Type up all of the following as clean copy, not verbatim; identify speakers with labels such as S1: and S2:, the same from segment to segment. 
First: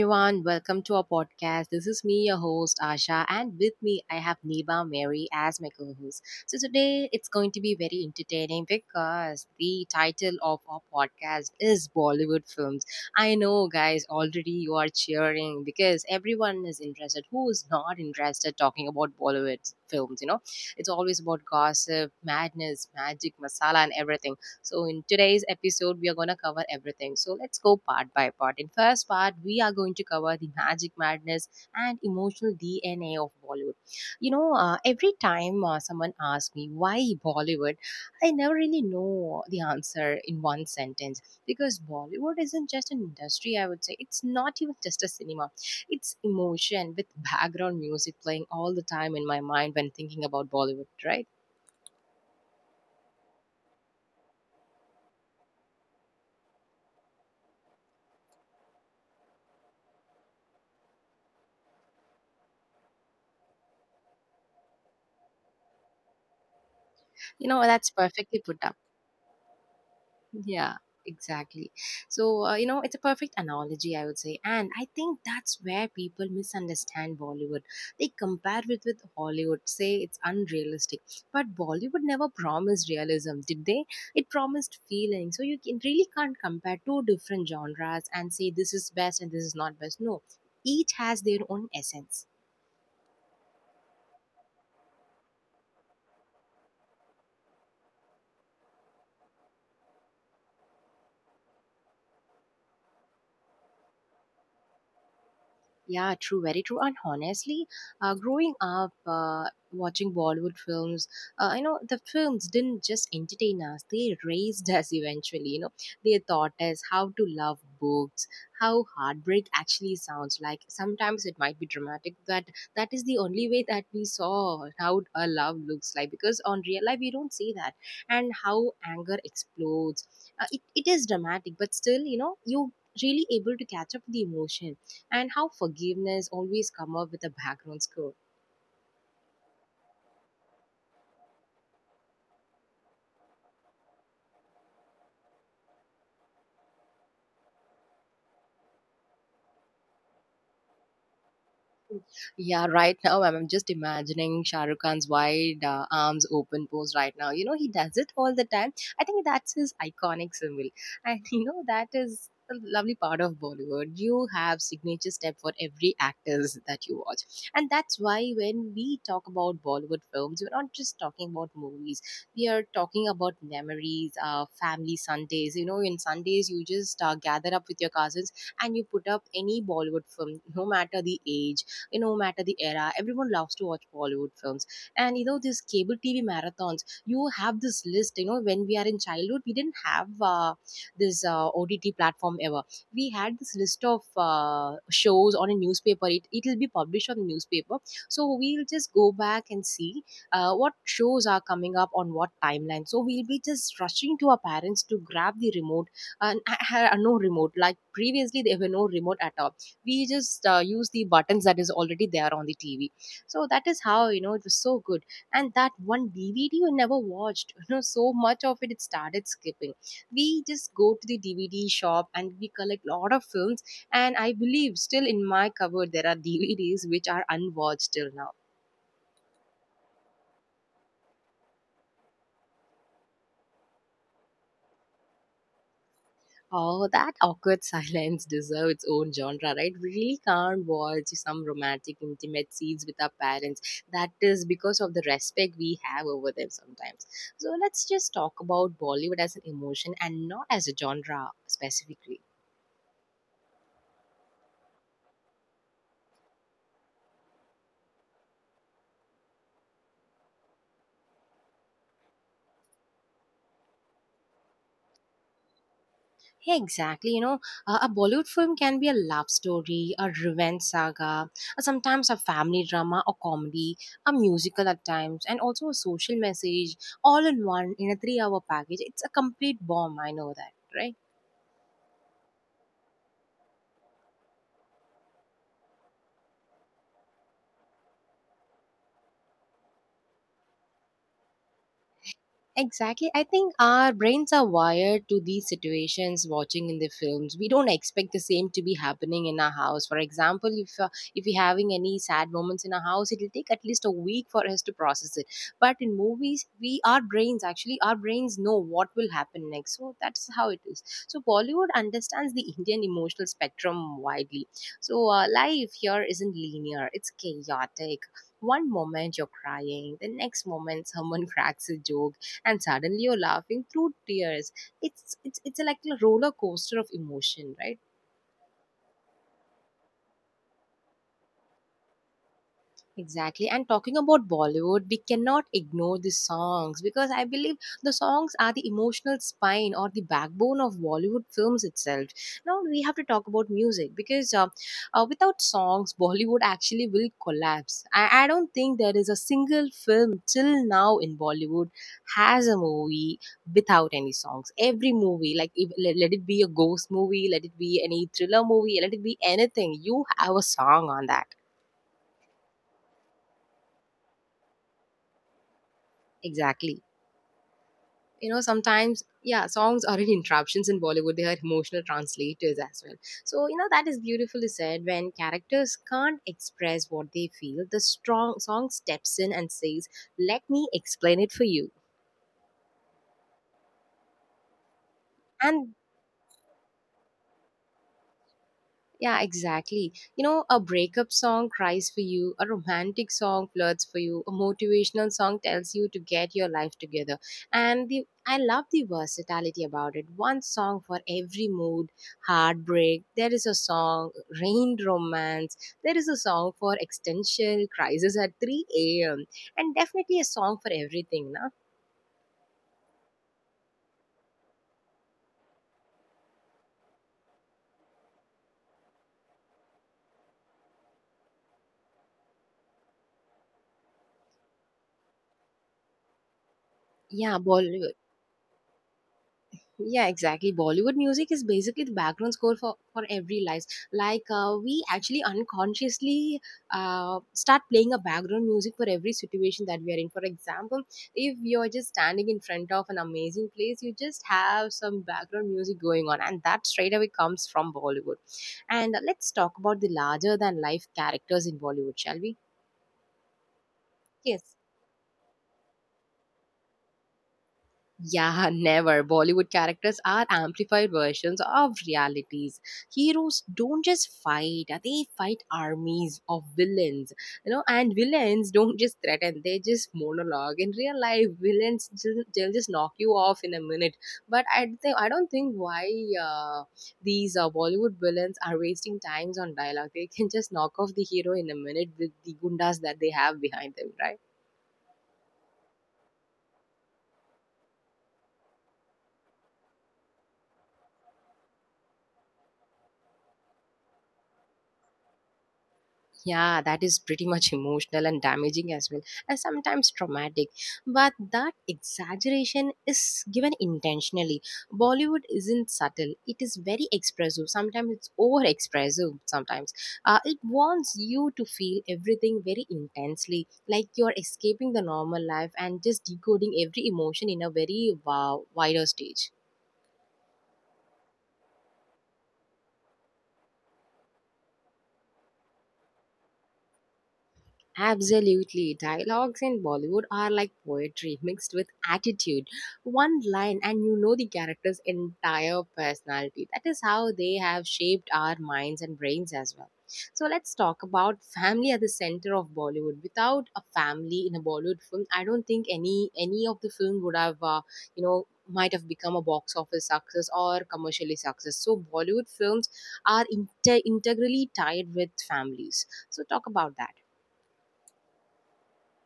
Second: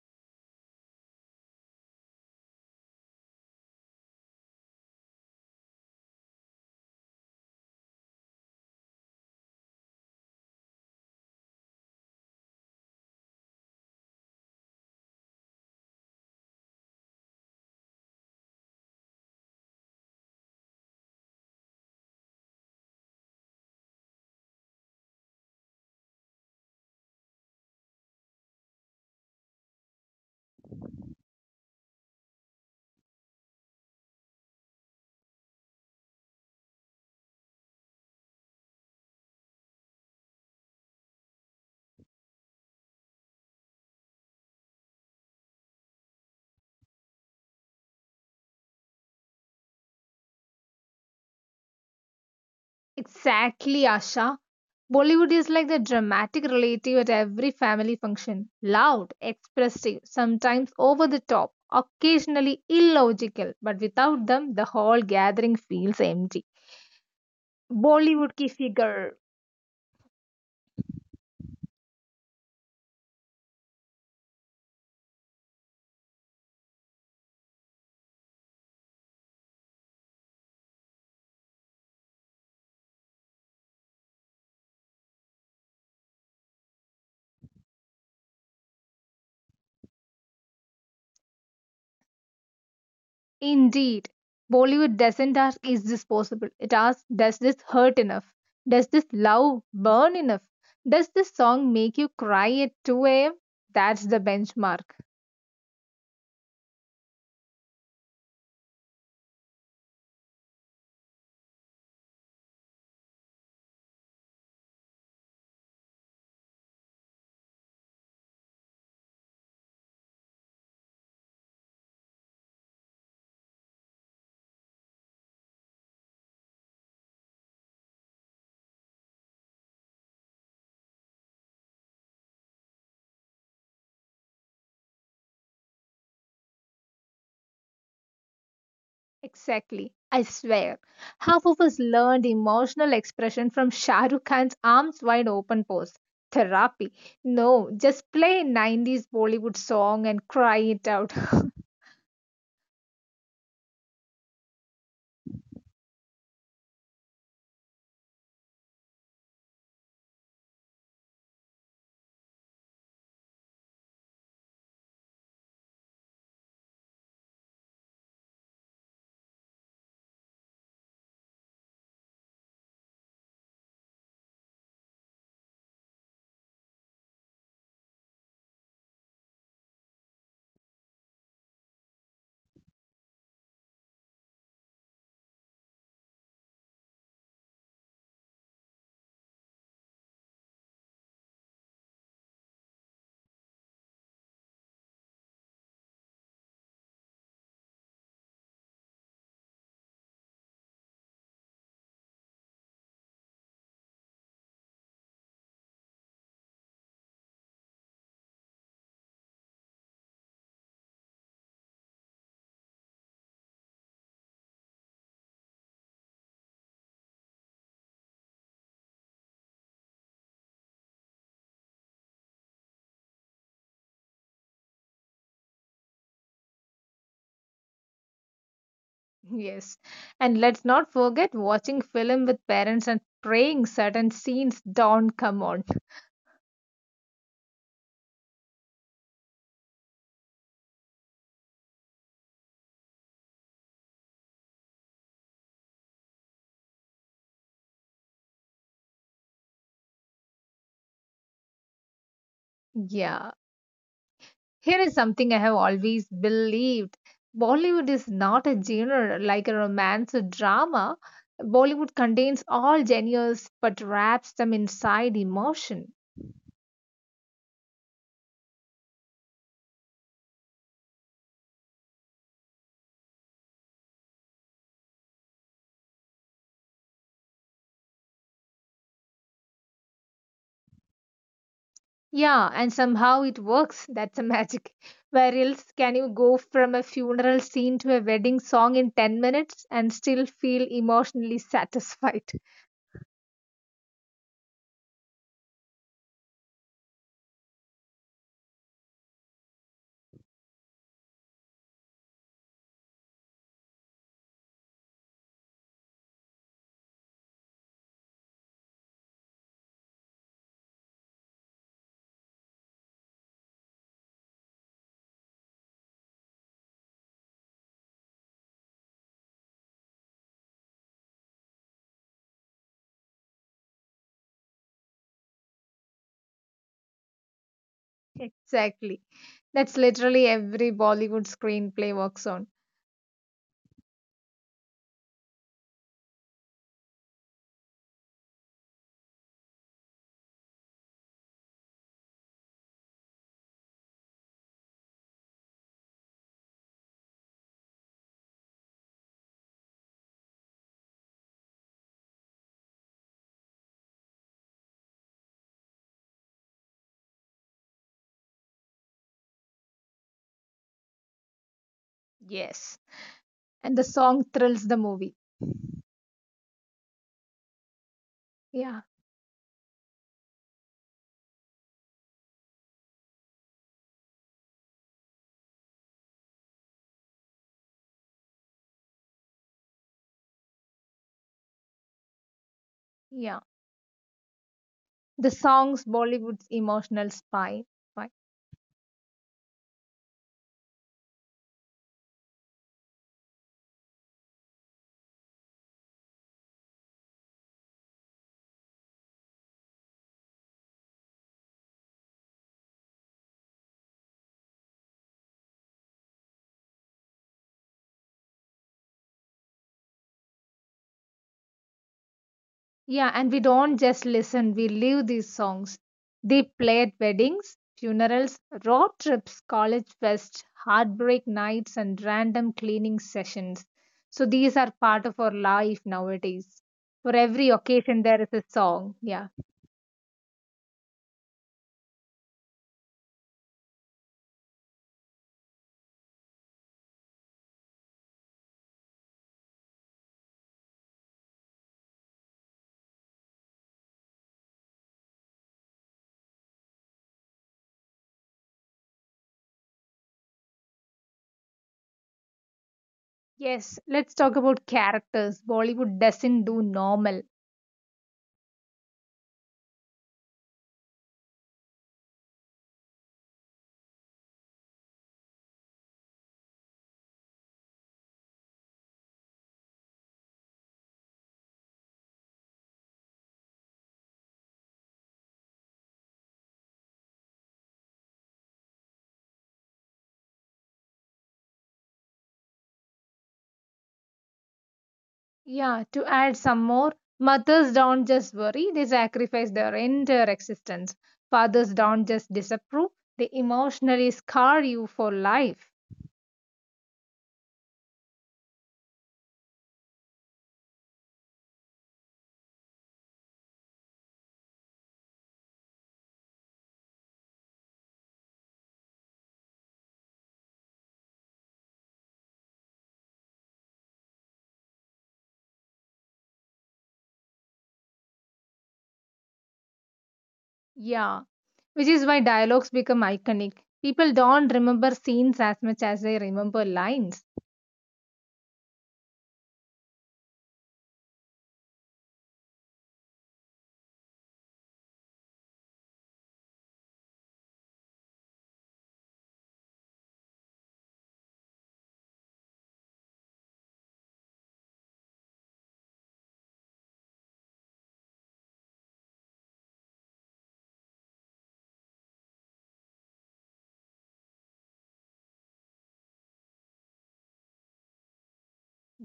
S1: everyone. Welcome to our podcast. This is me, your host, Asha, and with me, I have Neba Mary as my co host. So, today it's going to be very entertaining because the title of our podcast is Bollywood Films. I know, guys, already you are cheering because everyone is interested. Who is not interested talking about Bollywood films? You know, it's always about gossip, madness, magic, masala, and everything. So, in today's episode, we are going to cover everything. So, let's go part by part. In first part, we are going to cover the magic madness and emotional DNA of Bollywood. Every time someone asks me why Bollywood, I never really know the answer in one sentence because Bollywood isn't just an industry, I would say. It's not even just a cinema, it's emotion with background music playing all the time in my mind when thinking about Bollywood, right?
S2: Exactly, Asha. Bollywood is like the dramatic relative at every family function. Loud, expressive, sometimes over the top, occasionally illogical, but without them, the whole gathering feels empty.
S1: You know, that's
S2: Bollywood
S1: perfectly
S2: ki
S1: put up.
S2: figure.
S1: Yeah, exactly. So, it's a perfect analogy, I would say. And I think that's where people misunderstand Bollywood. They compare it with Hollywood, say it's unrealistic. But Bollywood never promised realism, did they? It promised feeling. So you can, really can't compare two different genres and say this is best and this is not best. No, each has their own essence.
S2: Indeed, Bollywood doesn't ask, is this possible? It asks, does this hurt enough? Does this love burn enough? Does this song make you cry at 2 a.m.? That's the benchmark.
S1: Yeah, true, very true. And honestly, growing up watching Bollywood films, you know, the films didn't just entertain us, they raised us eventually. You know, they taught us how to love books, how heartbreak actually sounds like. Sometimes it might be dramatic, but that is the only way that we saw how a love looks like because on real life, we don't see that. And how anger explodes. It is dramatic, but still, you know, you really able to catch up with the emotion and how forgiveness always come up with a background score.
S2: Exactly. I swear. Half of us learned emotional expression from Shah Rukh Khan's arms wide open pose. Therapy. No, just play a 90s Bollywood song and cry it out.
S1: Yeah, right now I'm just imagining Shah Rukh Khan's wide arms open pose right now. You know, he does it all the time. I think that's his iconic symbol. And you know, that is a lovely part of Bollywood. You have signature step for every actors that you watch. And that's why when we talk about Bollywood films, we're not just talking about movies. We are talking about memories, family Sundays. You know, in Sundays, you just gather up with your cousins and you put up any Bollywood film, no matter the age, you know, no matter the era, everyone loves to watch Bollywood films. And you know, these cable TV marathons, you have this list. You know, when we are in childhood, we didn't have this OTT platform ever. We had this list of shows on a newspaper. It'll be published on the newspaper, so we'll just go back and see what shows are coming up on what timeline. So we'll be just rushing to our parents to grab the remote. And I had no remote. Like previously, there were no remote at all, we just use the buttons that is already there on the TV. So that is how, you know, it was so good. And that one DVD you never watched, you know, so much of it, it started skipping. We just go to the DVD shop and we collect a lot of films. And I believe still in my cupboard there are DVDs which are unwatched till now.
S2: Yes. And let's not forget watching film with parents and praying certain scenes don't come on.
S1: Oh, that awkward silence deserves its own genre, right? We really can't watch some romantic, intimate scenes with our parents. That is because of the respect we have over them sometimes. So let's just talk about Bollywood as an emotion and not as a genre specifically.
S2: Yeah. Here is something I have always believed. Bollywood is not a genre like a romance or drama. Bollywood contains all genres but wraps them inside emotion.
S1: Yeah, exactly. You know, a Bollywood film can be a love story, a revenge saga, sometimes a family drama or comedy, a musical at times, and also a social message all in one in a 3 hour package. It's a complete bomb, I know that, right?
S2: Yeah, and somehow it works. That's a magic. Where else can you go from a funeral scene to a wedding song in 10 minutes and still feel emotionally satisfied?
S1: Exactly. I think our brains are wired to these situations watching in the films. We don't expect the same to be happening in our house. For example, if we're having any sad moments in our house, it will take at least a week for us to process it. But in movies, we our brains actually our brains know what will happen next. So that's how it is. So Bollywood understands the Indian emotional spectrum widely. So life here isn't linear. It's chaotic. One moment you're crying, the next moment someone cracks a joke and suddenly you're laughing through tears. It's like a roller coaster of emotion, right?
S2: Exactly. That's literally every Bollywood screenplay works on.
S1: Exactly. And talking about Bollywood, we cannot ignore the songs because I believe the songs are the emotional spine or the backbone of Bollywood films itself. Now we have to talk about music because without songs, Bollywood actually will collapse. I don't think there is a single film till now in Bollywood has a movie without any songs. Every movie, like if, let, let it be a ghost movie, let it be any thriller movie, let it be anything, you have a song on that.
S2: Yes. And the song thrills the movie.
S1: Exactly. You know,
S2: Yeah.
S1: sometimes, yeah, songs aren't interruptions in Bollywood, they are emotional translators as well. So you know that is beautifully said. When characters can't express what they feel, the strong song steps in and says, let me explain it for you.
S2: Yeah, the
S1: And
S2: songs Bollywood's emotional spine. Right.
S1: yeah, exactly. You know, a breakup song cries for you, a romantic song flirts for you, a motivational song tells you to get your life together. And the I love the versatility about it. One song for every mood, heartbreak, there is a song, rain romance, there is a song for existential crisis at 3 a.m. and definitely a song for everything, na?
S2: Yeah, and we don't just listen, we live these songs. They play at weddings, funerals, road trips, college fests, heartbreak nights, and random cleaning sessions. So these are part of our life nowadays. For
S1: Yeah,
S2: every
S1: Bollywood.
S2: occasion, there is a song. Yeah.
S1: Yeah, exactly. Bollywood music is basically the background score for every life. Like we actually unconsciously start playing a background music for every situation that we are in. For example, if you're just standing in front of an amazing place, you just have some background music going on, and that straight away comes from Bollywood. And let's talk about the larger than life characters in Bollywood, shall we?
S2: Yes, let's talk
S1: Yes.
S2: about characters. Bollywood doesn't do normal.
S1: Yeah, never. Bollywood characters are amplified versions of realities. Heroes don't just fight, they fight armies of villains. You know, and villains don't just threaten, they just monologue. In real life, they'll just knock you off in a minute. But I don't think why uh, these Bollywood villains are wasting times on dialogue. They can just knock off the hero in a minute with the gundas that they have behind them, right?
S2: Yeah, to add some more, mothers don't just worry, they sacrifice their entire existence. Fathers don't just disapprove, they emotionally scar you for life.
S1: Yeah, that is pretty much emotional and damaging as well, and sometimes traumatic. But that exaggeration is given intentionally. Bollywood isn't subtle, it is very expressive. Sometimes it's over expressive, sometimes. It wants you to feel everything very intensely, like you're escaping the normal life and just decoding every emotion in a very wow, wider stage.
S2: Yeah, which is why dialogues become iconic. People don't remember scenes as much as they remember lines.
S1: Absolutely. Dialogues in Bollywood are like poetry mixed with attitude. One line, and you know the character's entire personality. That is how they have shaped our minds and brains as well. So, let's talk about family at the center of Bollywood. Without a family in a Bollywood film, I don't think any of the film would have, you know, might have become a box office success or commercially success. So, Bollywood films are integrally tied with families. So, talk about that.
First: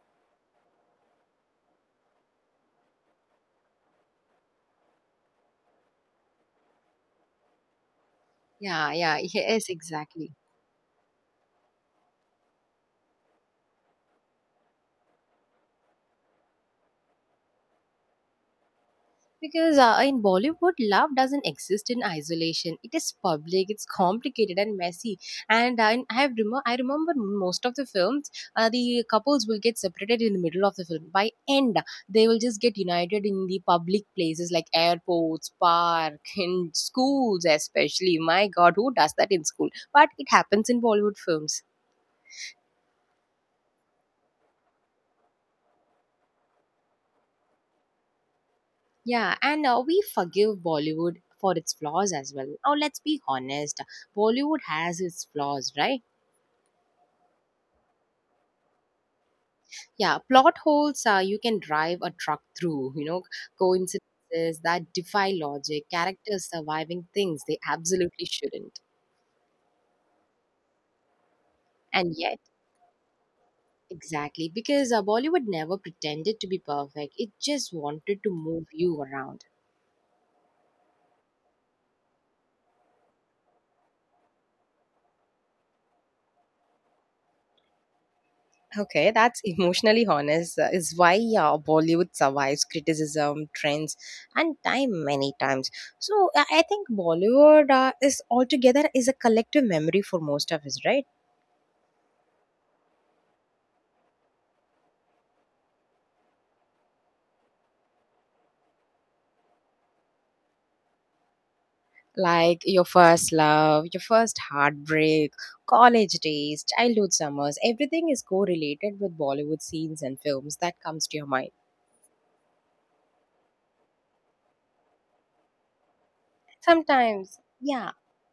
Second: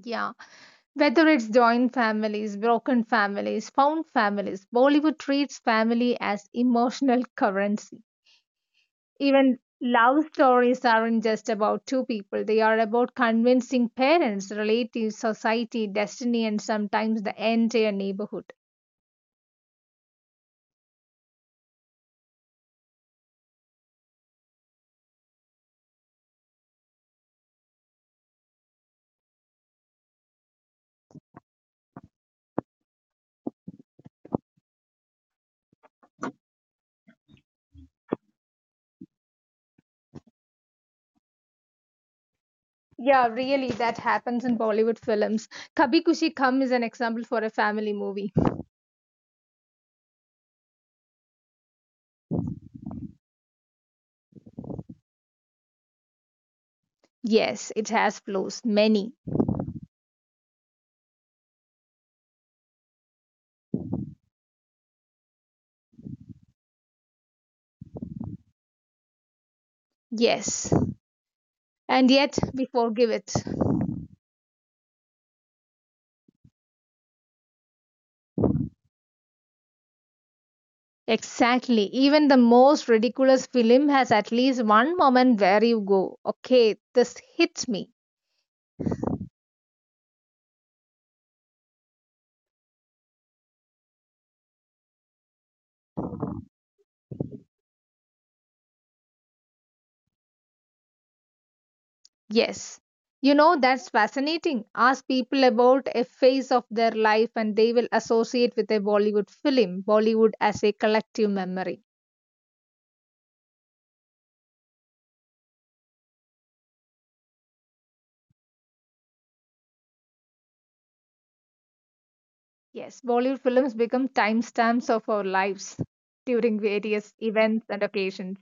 S2: Yeah, whether it's joint families, broken families, found families, Bollywood treats family as emotional currency.
S1: Yeah, yeah,
S2: Even
S1: yes,
S2: love
S1: exactly.
S2: stories aren't just about two people, they are about convincing parents, relatives, society, destiny, and sometimes the entire neighborhood.
S1: Because in Bollywood, love doesn't exist in isolation. It is public, it's complicated and messy. And I remember most of the films, the couples will get separated in the middle of the film. By end, they will just get united in the public places like airports, park, in schools, especially. My God, who does that in school? But it happens in Bollywood films.
S2: Yeah, really, that happens in Bollywood films. Kabhi Kushi Kam is an example for a family movie.
S1: Yeah, and we forgive Bollywood for its flaws as well. Now, let's be honest. Bollywood has its flaws, right?
S2: Yes, it has flaws, many.
S1: Yeah, plot holes you can drive a truck through, you know, coincidences that defy logic, characters surviving things they absolutely shouldn't.
S2: Yes. And
S1: And
S2: yet,
S1: yet,
S2: we forgive it.
S1: exactly, because Bollywood never pretended to be perfect, it just wanted to move you around.
S2: Exactly. Even the most ridiculous film has at least one moment where you go, okay, this hits me.
S1: Okay, that's emotionally honest. Is why Bollywood survives criticism, trends, and time many times. So I think Bollywood is altogether is a collective memory for most of us, right?
S2: Yes. You know, that's fascinating. Ask people about a phase of their life and they will associate with a Bollywood film, Bollywood as a collective memory.
S1: Like your first love, your first heartbreak, college days, childhood summers. Everything is correlated with Bollywood scenes and films that comes to your mind.
S2: Yes, Bollywood films become timestamps of our lives during various
S1: Sometimes,
S2: events and
S1: yeah.
S2: occasions.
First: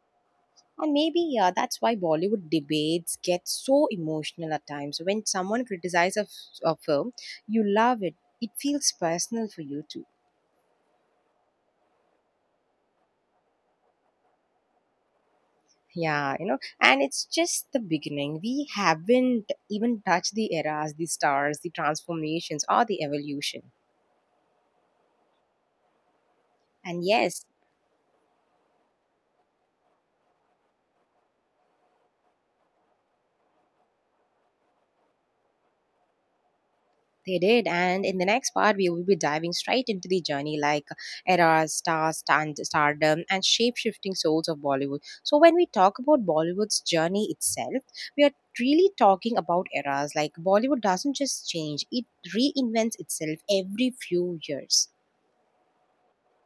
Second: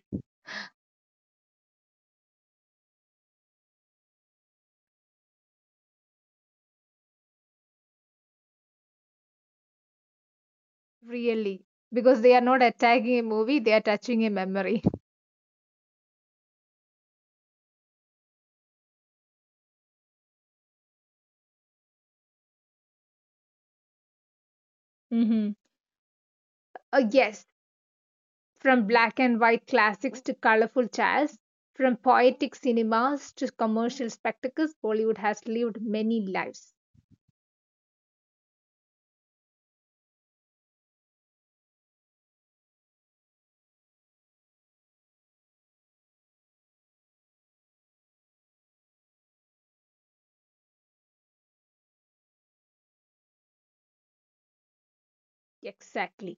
S1: And maybe yeah, that's why Bollywood debates get so emotional at times. When someone criticizes a film, you love it. It feels personal for you too.
S2: Really. Because they are not attacking a movie, they are touching a memory.
S1: Yeah, you know, and it's just the beginning. We haven't even touched the eras, the stars, the transformations, or the evolution.
S2: Hmm.
S1: And yes,
S2: Yes, from black and white classics to colorful jazz, from poetic cinemas to commercial spectacles, Bollywood has lived many lives.
S1: They did. And in the next part, we will be diving straight into the journey like eras, stars, stardom, and shape shifting souls of Bollywood. So, when we talk about Bollywood's journey itself, we are really talking about eras. Like, Bollywood doesn't just change, it reinvents itself every few years.
S2: Exactly.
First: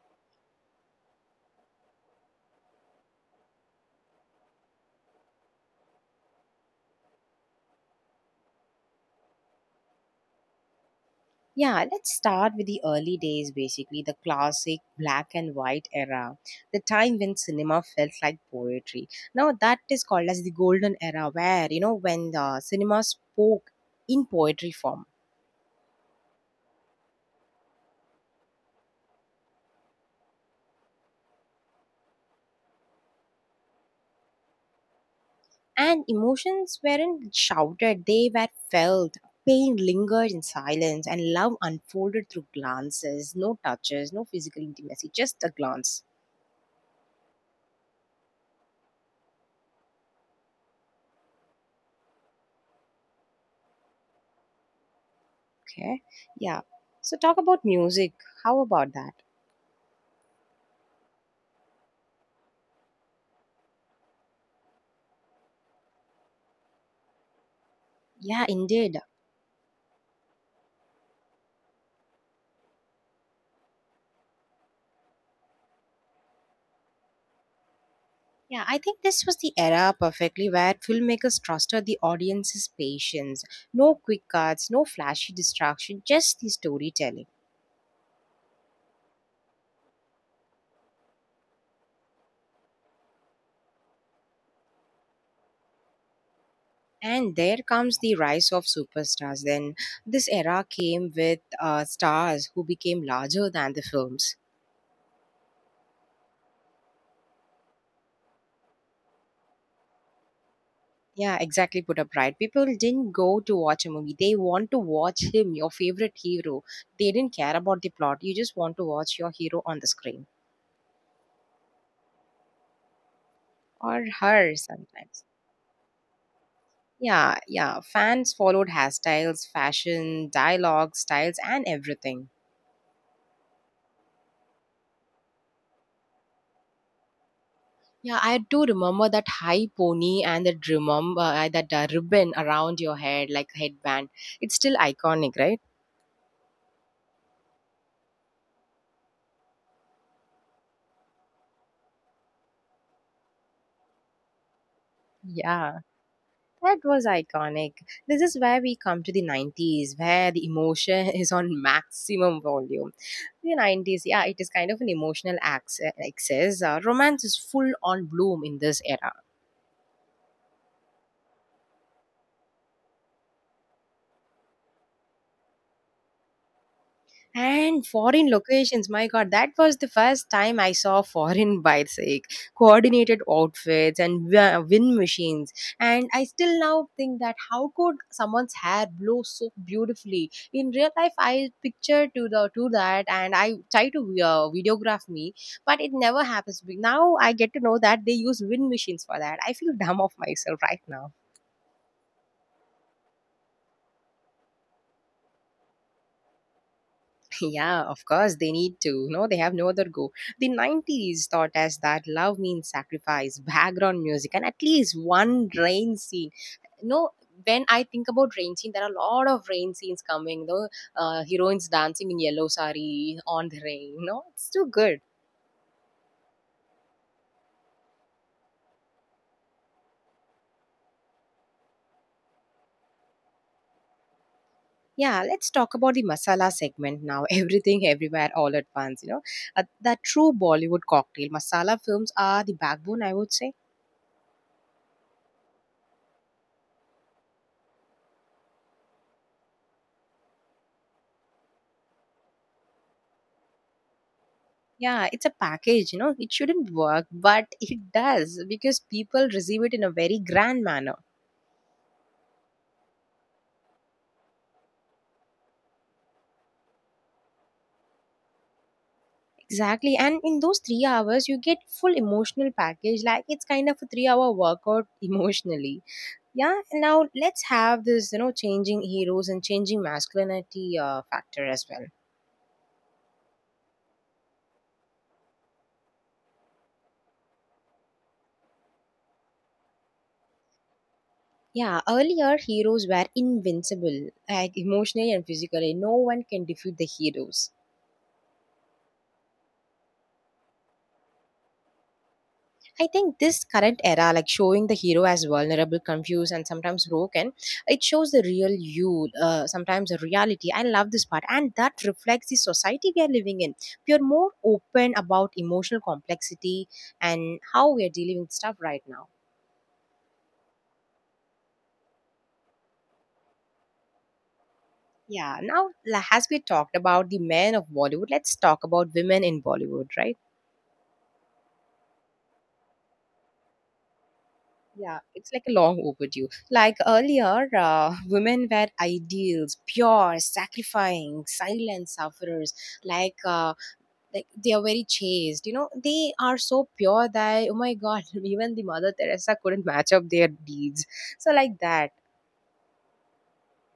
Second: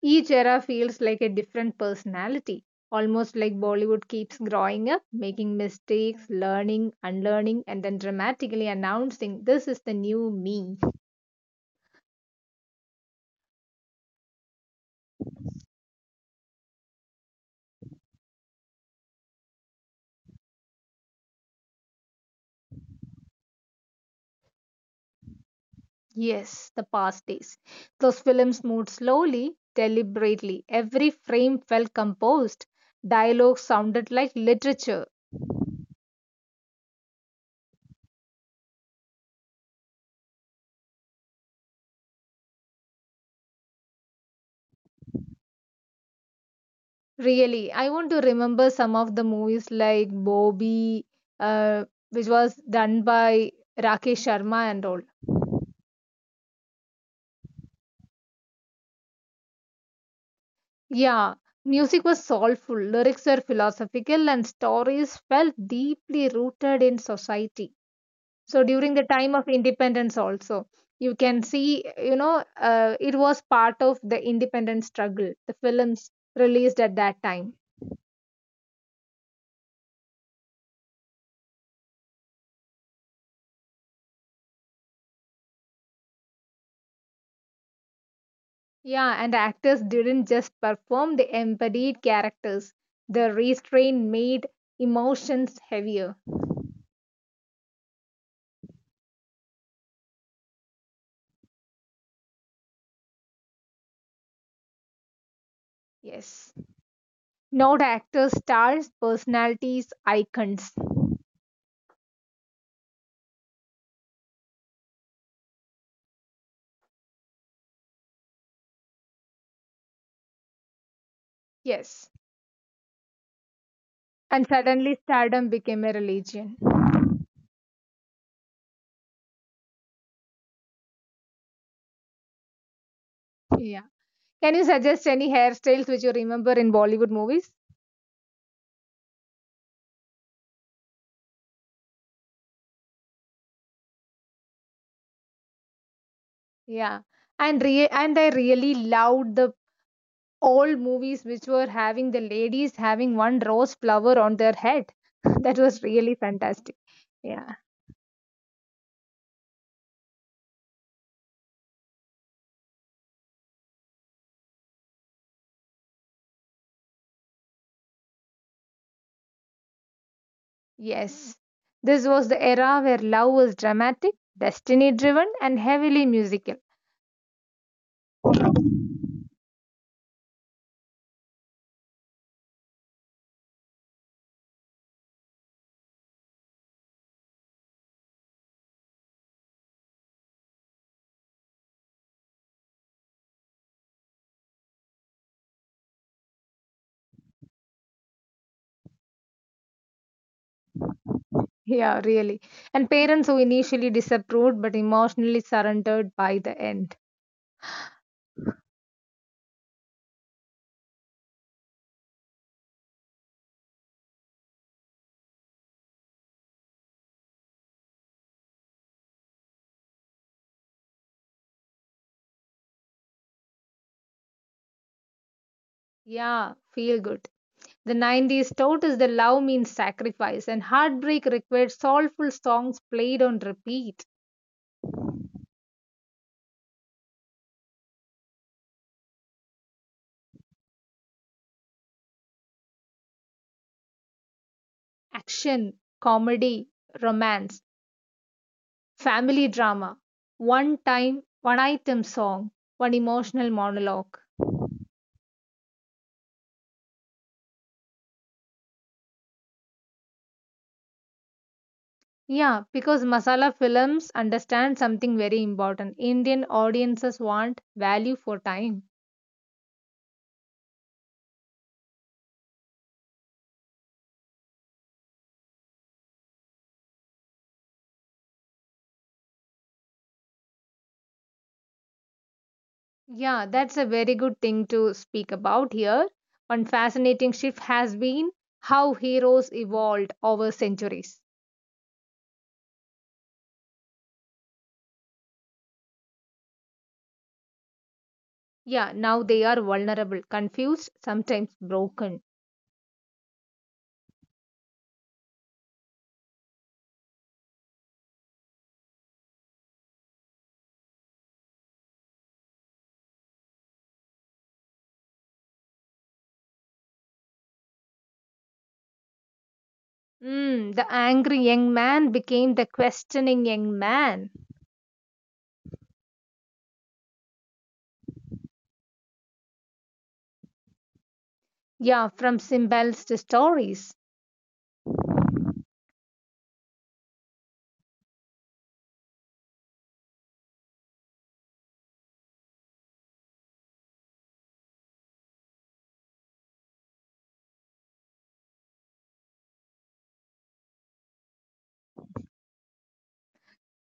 S2: Each era feels like a different personality, almost like Bollywood keeps growing up, making mistakes, learning, unlearning, and then dramatically announcing this is the new me.
S1: Yeah, let's start with the early days, basically, the classic black and white era, the time when cinema felt like poetry. Now, that is called as the golden era, where, you know, when the cinema spoke in poetry form,
S2: Yes, the past days. Those films moved slowly, deliberately. Every frame felt composed. Dialogue sounded like literature.
S1: and emotions weren't shouted, they were felt. Pain lingered in silence and love unfolded through glances, no touches, no physical intimacy, just a glance.
S2: Really, I want to remember some of the movies like Bobby, uh, which was done by Rakesh Sharma and all.
S1: Okay, yeah. So, talk about music. How about that?
S2: Yeah, music was soulful, lyrics were philosophical, and stories felt deeply rooted in society.
S1: Yeah,
S2: So during the
S1: indeed.
S2: time of independence, also, you can see, you know, it was part of the independence struggle, the films released at that time.
S1: Yeah, I think this was the era perfectly where filmmakers trusted the audience's patience. No quick cuts, no flashy distraction, just the storytelling.
S2: Yeah, and actors didn't just perform, they embodied characters. The restraint made emotions heavier.
S1: And there comes the rise of superstars. Then this era came with stars who became larger than the films.
S2: Yes. Not actors, stars, personalities, icons.
S1: Yeah, exactly. Put up right. People didn't go to watch a movie. They want to watch him, your favorite hero. They didn't care about the plot. You just want to watch your hero on the screen,
S2: Yes.
S1: or
S2: And
S1: her
S2: suddenly
S1: sometimes.
S2: stardom became a religion.
S1: Yeah, yeah. Fans followed hairstyles, fashion, dialogue, styles, and everything.
S2: Yeah. Can you suggest any hairstyles which you remember in Bollywood movies?
S1: Yeah, I do remember that high pony and that remember that ribbon around your head, like headband. It's still iconic, right?
S2: Yeah. And I really loved the old movies which were having the ladies having one rose flower on their head. That
S1: Yeah,
S2: was really fantastic.
S1: that was
S2: Yeah.
S1: iconic. This is where we come to the 90s, where the emotion is on maximum volume. The 90s, yeah, it is kind of an emotional excess. Romance is full on bloom in this era.
S2: Yes. This was the era where love was dramatic, destiny driven, and heavily musical.
S1: And foreign locations, my God, that was the first time I saw foreign bikes, like coordinated outfits and wind machines. And I still now think that how could someone's hair blow so beautifully? In real life, I picture to that, and I try to videograph me, but it never happens. Now I get to know that they use wind machines for that. I feel dumb of myself right now.
S2: Yeah, really. And parents who initially disapproved but emotionally surrendered by the end.
S1: Yeah, of course they need to. No, they have no other go. The 90s taught us that love means sacrifice, background music, and at least one rain scene. No, when I think about rain scene, there are a lot of rain scenes coming. The heroines dancing in yellow sari on the rain. No, it's too good.
S2: Yeah, feel good. The 90s taught us that love means sacrifice and heartbreak required soulful songs played on repeat.
S1: Yeah, let's talk about the masala segment now. Everything, everywhere, all at once. You know, that true Bollywood cocktail. Masala films are the backbone, I would say.
S2: Action, comedy, romance, family drama, one time, one item song, one emotional monologue.
S1: Yeah, it's a package, you know, it shouldn't work, but it does because people receive it in a very grand manner.
S2: Yeah, because masala films understand something very important. Indian audiences want value for time.
S1: Exactly. And in those 3 hours, you get full emotional package. Like it's kind of a 3 hour workout emotionally. Yeah. And now let's have this, you know, changing heroes and changing masculinity factor as well.
S2: Yeah, that's a very good thing to speak about here. One fascinating shift has been how heroes evolved over centuries.
S1: Yeah. Earlier, heroes were invincible, like emotionally and physically. No one can defeat the heroes.
S2: Yeah, now they are vulnerable, confused, sometimes broken.
S1: I think this current era, like showing the hero as vulnerable, confused, and sometimes broken, it shows the real you, sometimes the reality. I love this part, and that reflects the society we are living in. We are more open about emotional complexity and how we are dealing with stuff right now.
S2: Mm, the angry young man became the questioning young man.
S1: Yeah, as we talked about the men of Bollywood, let's talk about women in Bollywood, right?
S2: Yeah, from symbols to stories.
S1: Yeah, it's like a long overdue. Like earlier, women were ideals, pure, sacrificing, silent sufferers. Like, uh, like they are very chaste. You know, they are so pure that oh my god, even the Mother Teresa couldn't match up their deeds. So like that.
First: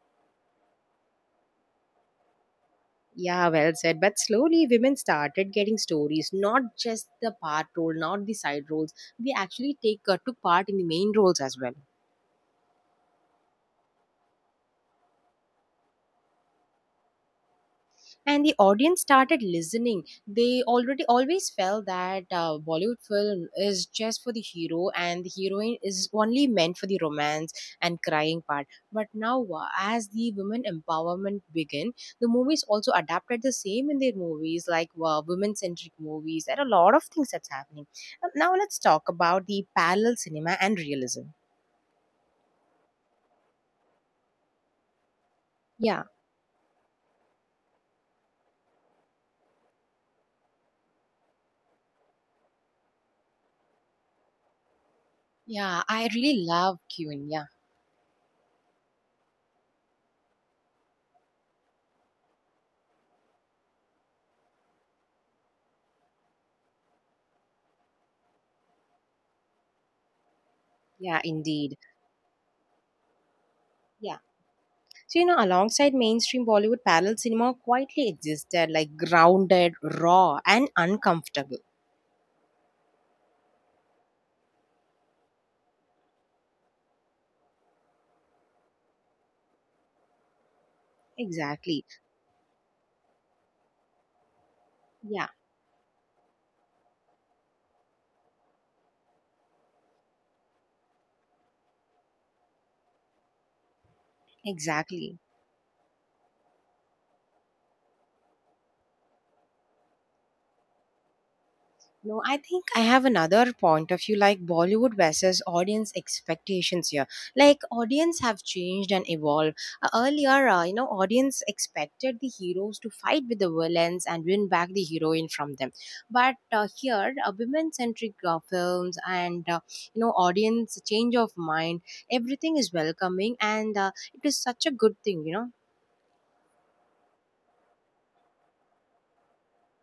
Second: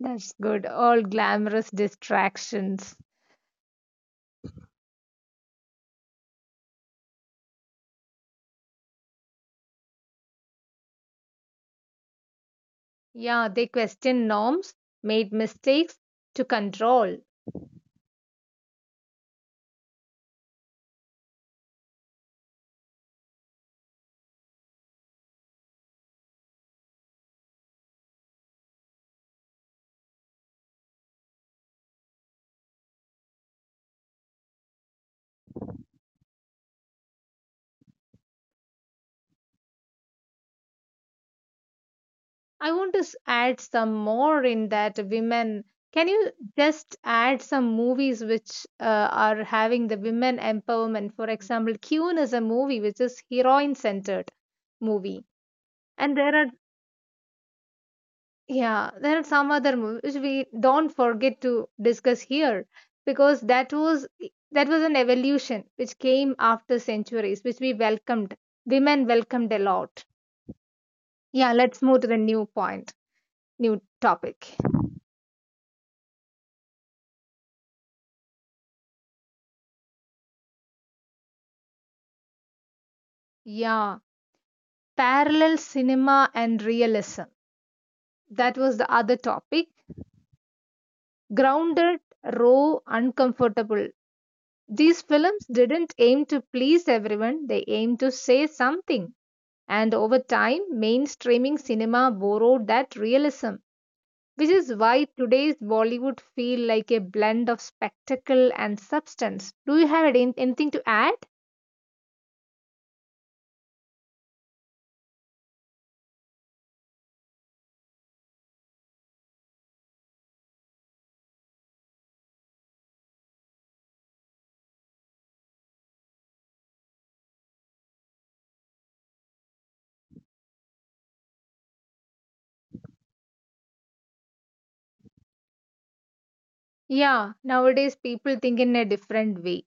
S2: That's good. All glamorous distractions.
S1: Yeah, well said. But slowly, women started getting stories, not just the part role, not the side roles. We actually take took part in the main roles as well.
S2: Yeah, they questioned norms, made mistakes to control.
S1: And the audience started listening. They already always felt that Bollywood film is just for the hero and the heroine is only meant for the romance and crying part. But now, as the women empowerment began, the movies also adapted the same in their movies, like women centric movies. There are a lot of things that's happening. Now let's talk about the parallel cinema and realism.
S2: I want to add some more in that women.
S1: Yeah,
S2: Can you just add some movies which are having the women empowerment? For example, Qune is a movie which is heroine centered movie,
S1: yeah, I
S2: and there
S1: really
S2: are,
S1: love Qin. Yeah,
S2: yeah, there are some other movies which we don't forget to discuss here, because that was, that was an evolution which came after centuries which we welcomed, women welcomed a lot.
S1: yeah,
S2: Yeah,
S1: indeed.
S2: let's move to the new point, new
S1: Yeah.
S2: topic.
S1: So, you know, alongside mainstream Bollywood, parallel cinema quietly existed, like grounded, raw, and uncomfortable.
S2: Yeah. Parallel cinema and realism. That was the other topic.
S1: Exactly.
S2: Grounded, raw, uncomfortable. These
S1: Yeah,
S2: films didn't aim to please everyone, they aimed to say something. And over time, mainstreaming cinema borrowed that realism, which is why
S1: exactly.
S2: today's Bollywood feels like a blend of spectacle and substance. Do you have anything to add?
S1: No, I think I have another point of view like Bollywood versus audience expectations here. Like audience have changed and evolved. Earlier, you know, audience expected the heroes to fight with the villains and win back the heroine from them. But here, women-centric films and you know, audience change of mind, everything is welcoming and it is such a good thing, you know.
S2: Yeah, nowadays people think in a different way.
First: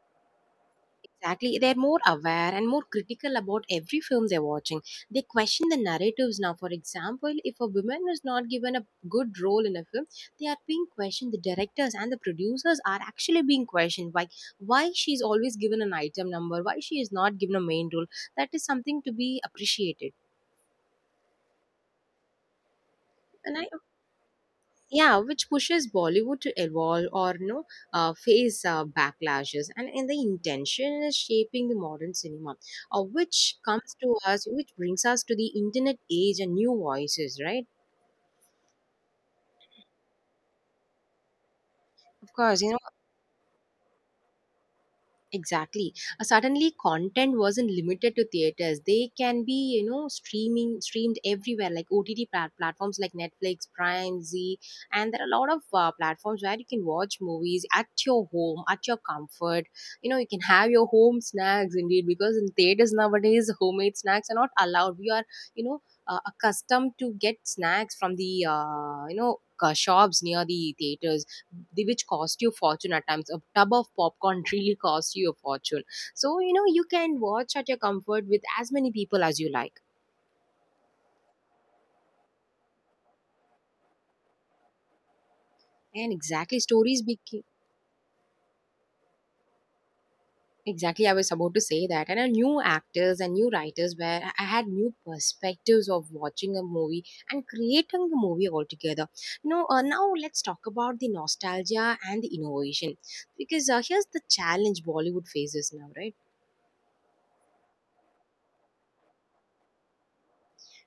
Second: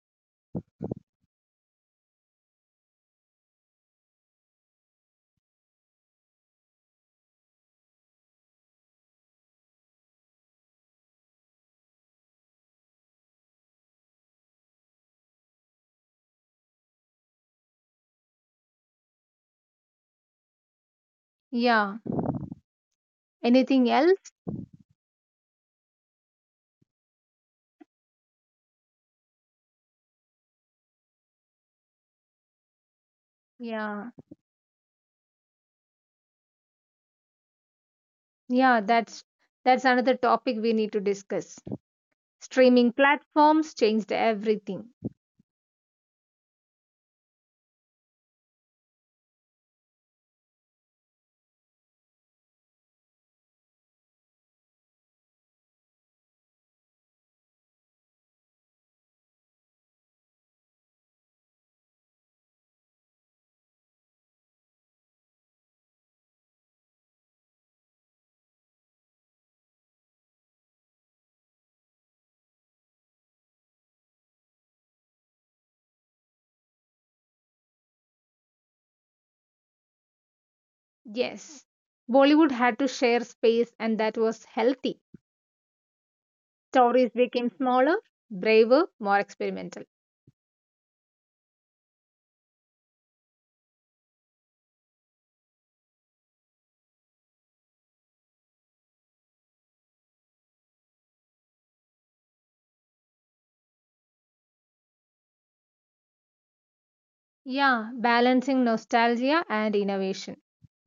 S1: Exactly. They're more aware and more critical about every film they're watching. They question the narratives now. For example, if a woman is not given a good role in a film, they are being questioned. The directors and the producers are actually being questioned. Like, why she's always given an item number? Why she is not given a main role? That is something to be appreciated.
S2: Yeah,
S1: And I
S2: anything else?
S1: Yeah, which pushes Bollywood to evolve, or you know, face backlashes, and the intention is shaping the modern cinema, which comes
S2: Yeah.
S1: to us, which brings us to the internet age and new voices, right?
S2: Yeah, that's another topic we need to discuss.
S1: Of course, you know.
S2: Streaming platforms changed everything.
S1: Exactly. Suddenly, content wasn't limited to theaters. They can be, you know, streaming streamed everywhere, like OTT platforms like Netflix, Prime, Z, and there are a lot of platforms where you can watch movies at your home, at your comfort. You know, you can have your home snacks indeed, because in theaters nowadays, homemade snacks are not allowed. We are, you know, accustomed to get snacks from the, you know, shops near the theaters, the which cost you a fortune at times. A tub of popcorn really costs you a fortune. So you know, you can watch at your comfort with as many people as you like.
S2: Yes. Bollywood had to share space and that was healthy.
S1: And exactly, stories
S2: Stories
S1: became,
S2: became smaller, braver, more experimental.
S1: exactly, I was about to say that. And new actors and new writers, where I had new perspectives of watching a movie and creating the movie altogether, you know. Now let's talk about the nostalgia and the innovation, because here's the challenge Bollywood faces now, right?
S2: Yeah, balancing nostalgia and innovation.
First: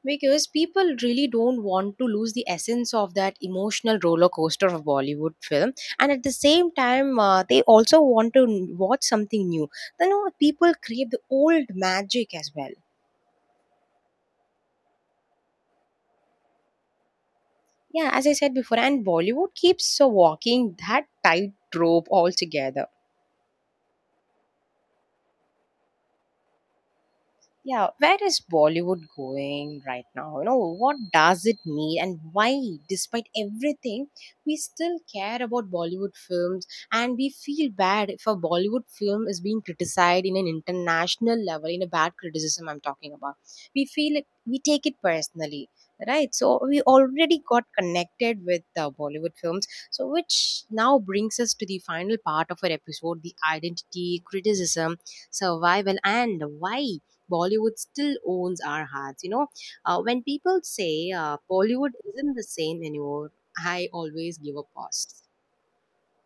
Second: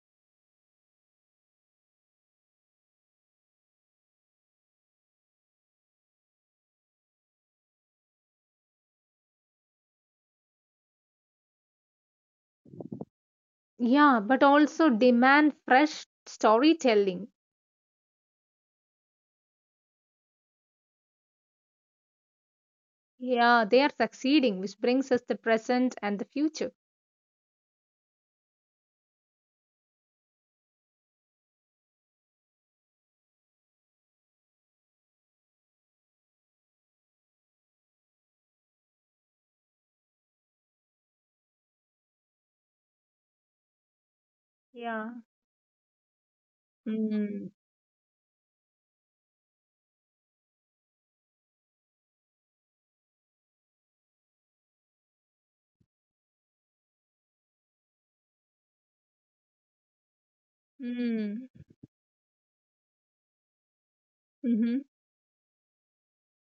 S1: Because people really don't want to lose the essence of that emotional roller coaster of Bollywood film, and at the same time they also want to watch something new. Then you know, people crave the old magic as well.
S2: Yeah, but also demand fresh storytelling.
S1: Yeah, as I said before, and Bollywood keeps walking that tightrope altogether.
S2: Yeah, they are succeeding, which brings us the present and the future.
S1: Yeah, where is Bollywood going right now? You know, what does it mean and why, despite everything, we still care about Bollywood films, and we feel bad if a Bollywood film is being criticized in an international level, in a bad criticism I'm talking about. We feel it, we
S2: Yeah.
S1: take it personally, right? So we
S2: Mm.
S1: already got connected with the Bollywood films, so which now brings us to the final part of our episode: the identity, criticism, survival, and why. Bollywood still owns our hearts. You know, when people say
S2: Mm.
S1: Bollywood isn't the same anymore, I always give
S2: Mm-hmm.
S1: a pause.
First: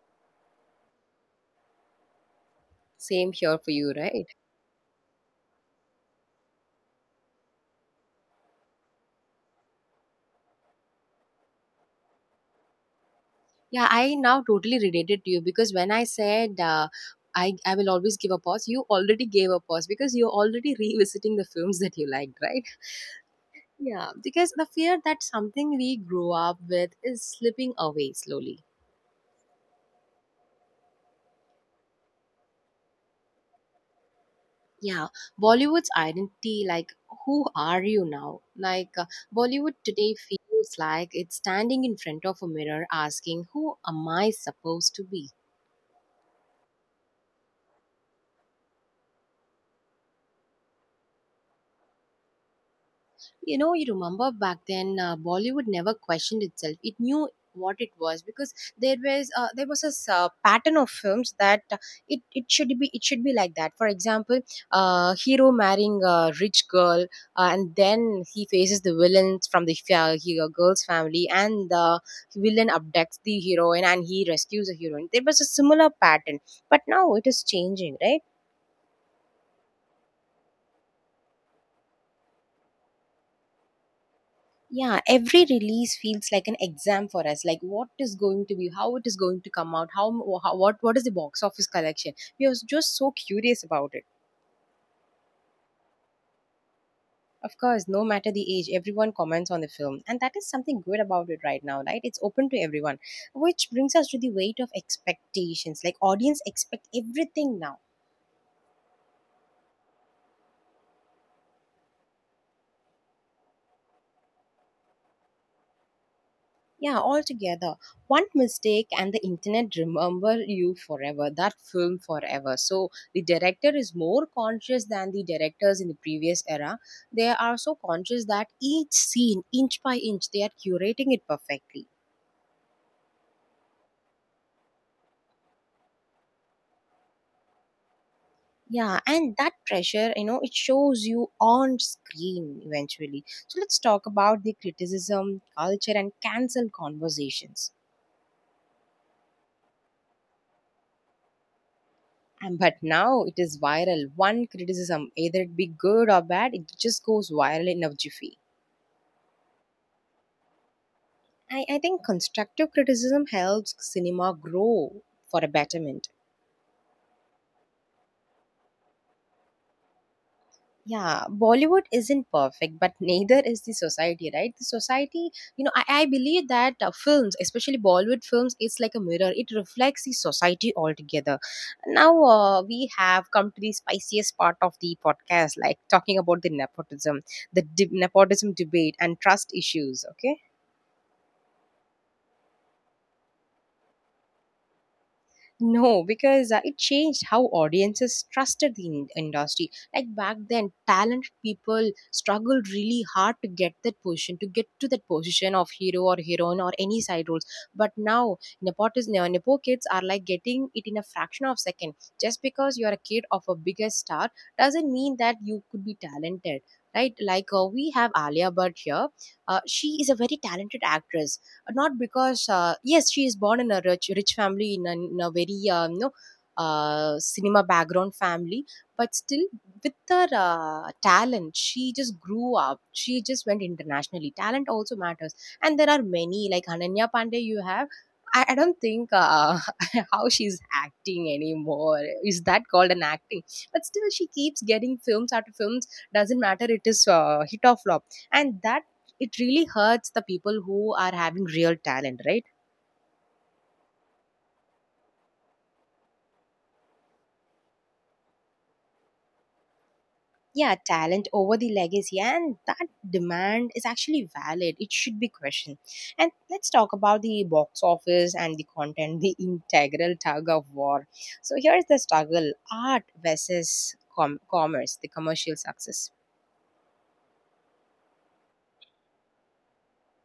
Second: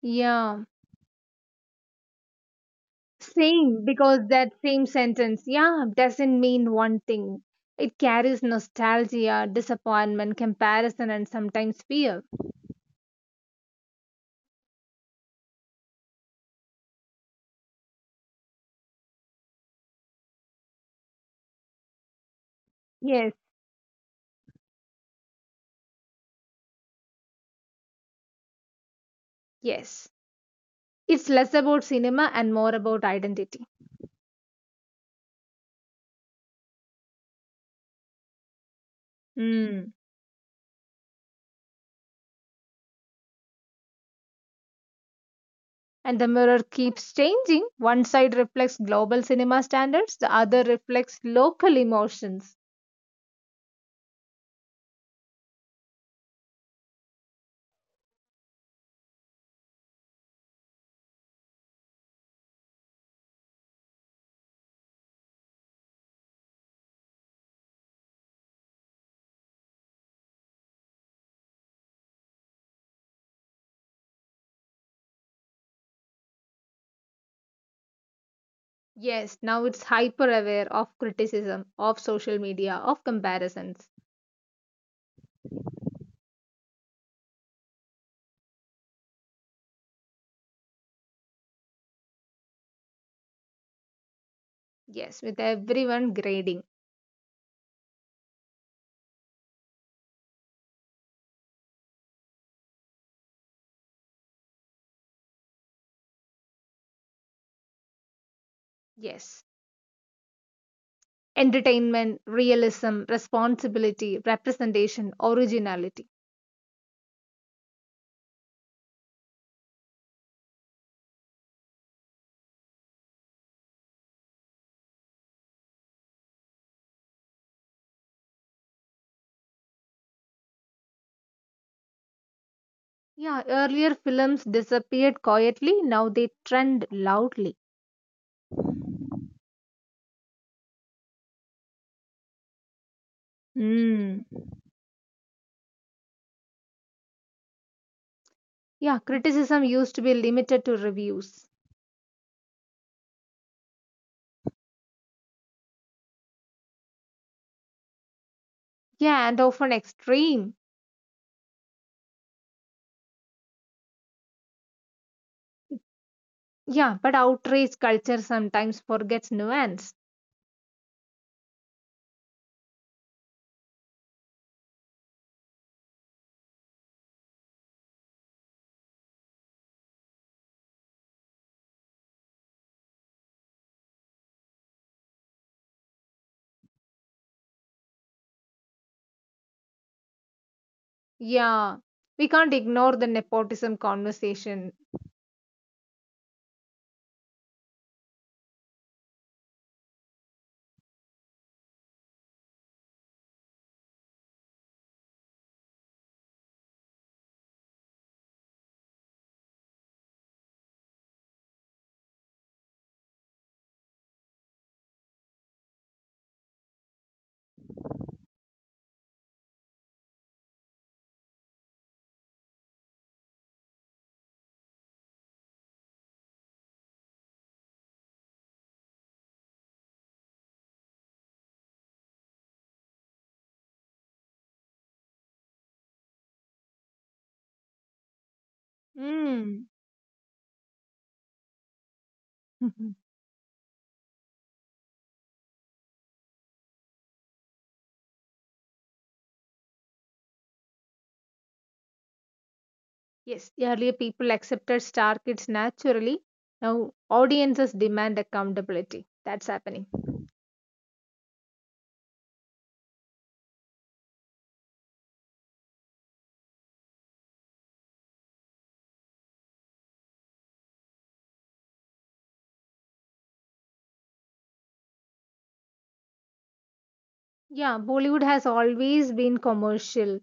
S2: Yeah.
S1: Same here for
S2: Same,
S1: you,
S2: because
S1: right?
S2: that same sentence, yeah, doesn't mean one thing. It carries nostalgia, disappointment, comparison, and sometimes fear.
S1: Yeah, I now totally related to you because when I said uh, I will always give a pause, you already gave a pause because you're already revisiting the films that you liked, right?
S2: Yes,
S1: Yeah, because the fear that something we grew up with is slipping away slowly.
S2: yes. It's less about cinema and more about identity.
S1: Yeah, Bollywood's identity, like, who are you now? Like, Bollywood today
S2: Mm.
S1: feels like it's standing in front of a mirror asking, who am I supposed to be?
S2: And the mirror keeps changing. One side reflects global cinema standards, the other reflects local emotions.
S1: You know, you remember back then, Bollywood never questioned itself, it knew what it was, because there was a pattern of films that it it should be, it should be like that. For example, hero marrying a rich girl, and then he faces the villains from the girl's family, and the villain abducts the heroine and he rescues the heroine. There was a similar pattern, but now it is changing, right?
S2: Yes, now it's hyper aware of criticism, of social media, of comparisons.
S1: Yeah, every release feels like an exam for us. Like what is going to be, how it is going to come out, how, what is the box office collection? We are just so curious about it.
S2: Yes, with everyone grading.
S1: Of course, no matter the age, everyone comments on the film, and that is something good about it right now, right? It's open to everyone, which brings us to the weight of expectations. Like audience expect everything now.
S2: Yes. Entertainment, realism, responsibility, representation, originality.
S1: Yeah, altogether. One mistake and the internet remember you forever, that film forever. So the director is more conscious than the directors in the previous era. They are so conscious that each scene, inch by inch, they are curating it perfectly.
S2: Yeah, earlier films disappeared quietly, now they trend loudly.
S1: Yeah, and that pressure, you know, it shows you on screen eventually. So let's talk about
S2: Mm.
S1: the criticism, culture, and cancel conversations.
S2: Yeah, criticism used to be limited to reviews.
S1: But now it is viral. One criticism, either it be good or bad, it just goes viral in a jiffy.
S2: Yeah, and often extreme.
S1: I think constructive criticism helps cinema grow for a betterment.
S2: Yeah, but outrage culture sometimes forgets nuance.
S1: Yeah, Bollywood isn't perfect, but neither is the society, right? The society, you know, I believe that films, especially Bollywood films, it's like a mirror. It reflects the society altogether. Now, we have come to the spiciest part of the podcast, like talking about the nepotism, nepotism debate, and trust issues, okay?
S2: Yeah, we can't ignore the nepotism conversation.
S1: No, because it changed how audiences trusted the industry. Like back then, talented people struggled really hard to get that position, to get to that position of hero or heroine or any side roles. But now, nepo kids are like getting it in a fraction of a second. Just because you're a kid of a bigger star doesn't mean that you could be talented. Right, like we have Alia Bhatt here. She is a very talented actress, not because yes she is born in a rich family in a very you know cinema background family but still with her talent she just grew up, she just went internationally. Talent also matters, and there are many like Ananya Pandey. You have, I don't think
S2: Mm.
S1: how she's acting anymore. Is that called an acting? But still she keeps getting films after films, doesn't matter it is hit or flop. And that, it really hurts the people who are having real talent, right?
S2: Yes, earlier people accepted star kids naturally. Now audiences demand accountability. That's happening.
S1: Yeah, talent over the legacy, and that demand is actually valid. It should be questioned. And let's talk about the box office and the content, the integral tug of war. So here is the struggle: art versus commerce, the commercial success.
S2: Yeah, Bollywood has always been commercial,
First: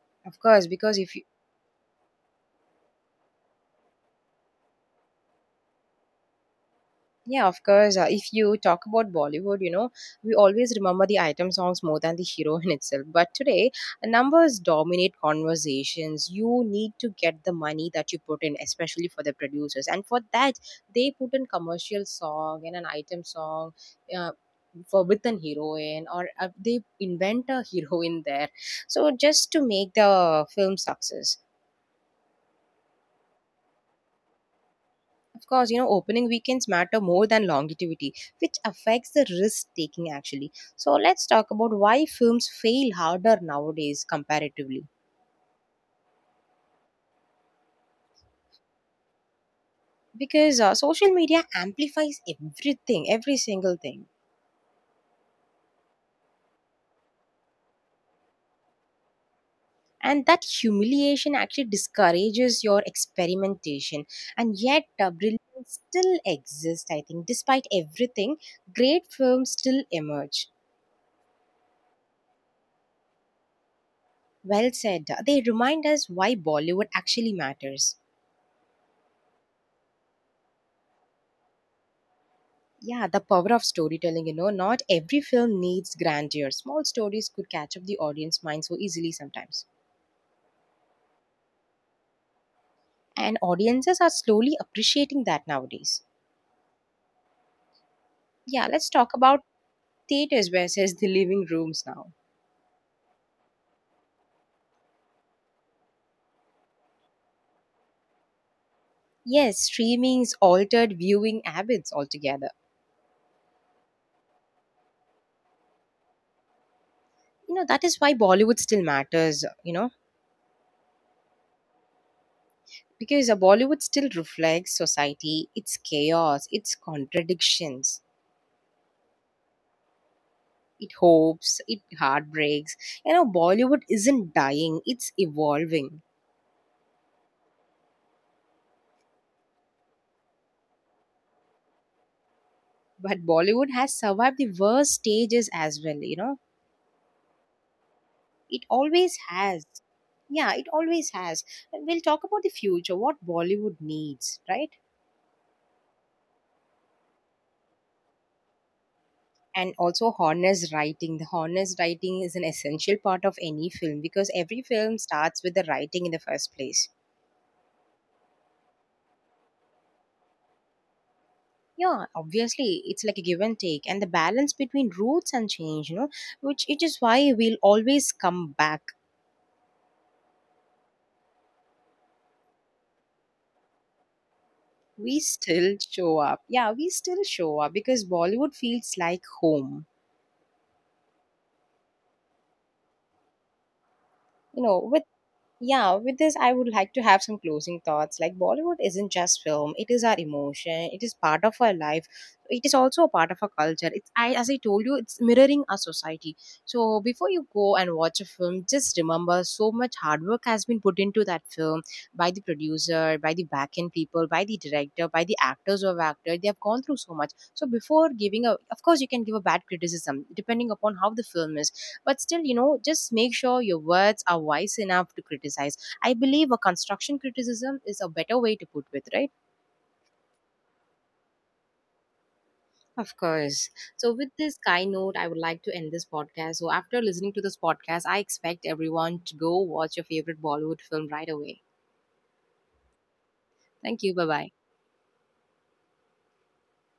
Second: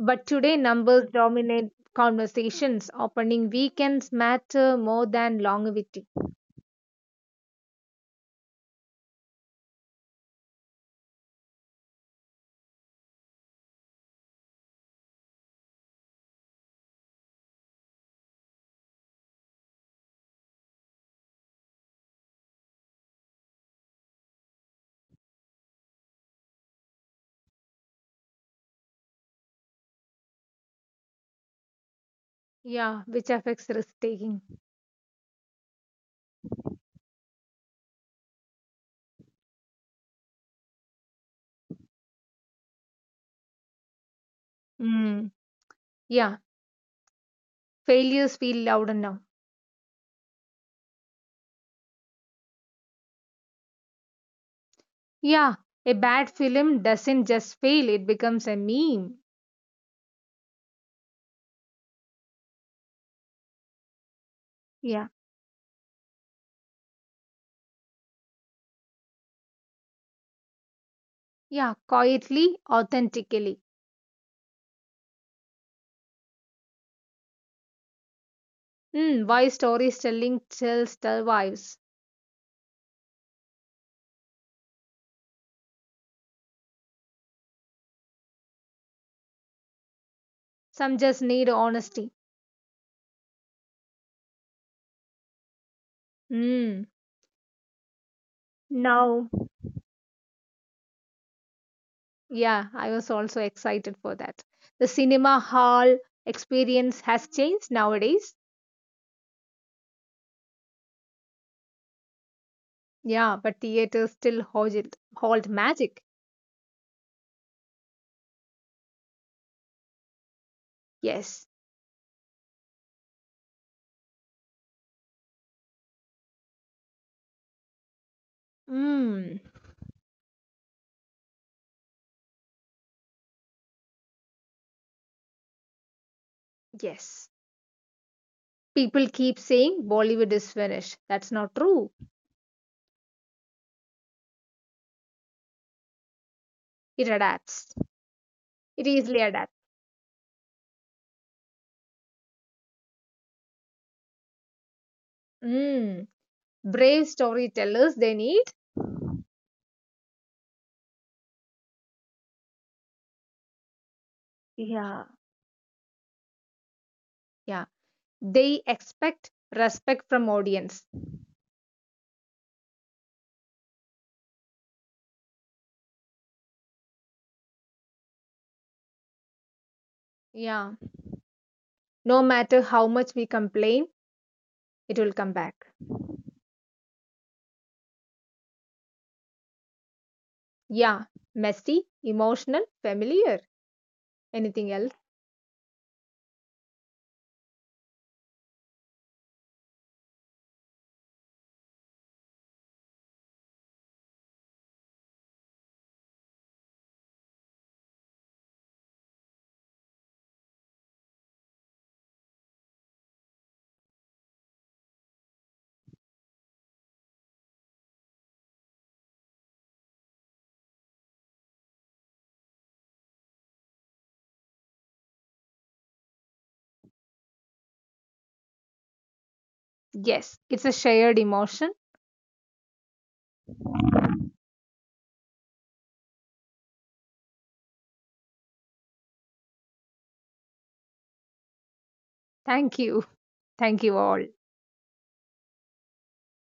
S2: but
S1: Of
S2: today
S1: course, because
S2: numbers
S1: if,
S2: dominate conversations. Opening weekends matter more than longevity.
S1: yeah, of course. If you talk about Bollywood, you know, we always remember the item songs more than the hero in itself. But today, numbers dominate conversations. You need to get the money that you put in, especially for the producers. And for that, they put in commercial song and an item song. Uh, for with an heroine or they invent a heroine there, so just to make the film success.
S2: Yeah, which affects risk taking.
S1: Of course, you know, opening weekends matter more than longevity, which affects the risk taking actually. So, let's talk about why films fail harder nowadays comparatively.
S2: Mm. Yeah, failures feel louder now.
S1: Because social media amplifies everything, every single thing.
S2: Yeah, a bad film doesn't just fail, it becomes a meme.
S1: And that humiliation actually discourages your experimentation. And yet,
S2: Yeah,
S1: brilliance still exists, I think. Despite everything, great films still emerge.
S2: yeah, quietly, authentically.
S1: Well said. They remind us why Bollywood actually matters.
S2: Mm, why storytelling still survives.
S1: Yeah, the power of storytelling, you know, not every film needs grandeur. Small stories could catch up the audience mind so easily sometimes.
S2: Some just need honesty.
S1: And audiences are slowly appreciating that nowadays.
S2: Mm.
S1: Yeah, let's talk about
S2: Now,
S1: theaters versus the living rooms now.
S2: yeah, I was also excited for that. The cinema hall experience has changed nowadays.
S1: Yes, streaming's altered viewing habits altogether.
S2: Yeah, but theaters still hold magic.
S1: You know, that is why Bollywood still matters, you know,
S2: Yes.
S1: because Bollywood still reflects society, its chaos, its contradictions.
S2: Mm,
S1: It hopes, it heartbreaks, you know, Bollywood isn't dying, it's evolving.
S2: yes. People keep saying Bollywood is finished. That's not true.
S1: But Bollywood has survived the worst stages as well, you know,
S2: It adapts.
S1: it
S2: It
S1: always
S2: easily
S1: has.
S2: adapts.
S1: Yeah, it always has. And we'll talk about the future, what Bollywood needs, right?
S2: Mm. Brave storytellers they need.
S1: And also honest writing. The honest writing is an essential part of any film, because every film
S2: Yeah.
S1: starts with the writing in the first place.
S2: Yeah. They expect respect from audience.
S1: Yeah, obviously, it's like a give and take, and the balance between roots and change, you know, which it is why we'll always come back.
S2: Yeah. No matter how much we complain,
S1: We
S2: it will come
S1: still
S2: back.
S1: show up. Yeah, we still show up because Bollywood feels like home.
S2: Yeah, messy, emotional, familiar.
S1: You know,
S2: Anything else?
S1: yeah, with this I would like to have some closing thoughts. Like Bollywood isn't just film, it is our emotion, it is part of our life. It is also a part of our culture. It's, I as I told you, it's mirroring our society. So before you go and watch a film, just remember so much hard work has been put into that film by the producer, by the back end people, by the director, by the actors who have acted. They have gone through so much. So before giving a, of course you can give a bad criticism depending upon how the film is, but still, you know, just make sure your words are wise enough to criticize. I believe a construction criticism is a better way to put with, right?
S2: Yes, it's a shared emotion.
S1: Of course. So, with this kind note, I would like to end this podcast. So, after listening to this podcast, I expect everyone to go watch your favorite Bollywood film right away.
S2: Thank you.
S1: Thank you.
S2: Thank
S1: Bye
S2: you
S1: bye.
S2: all.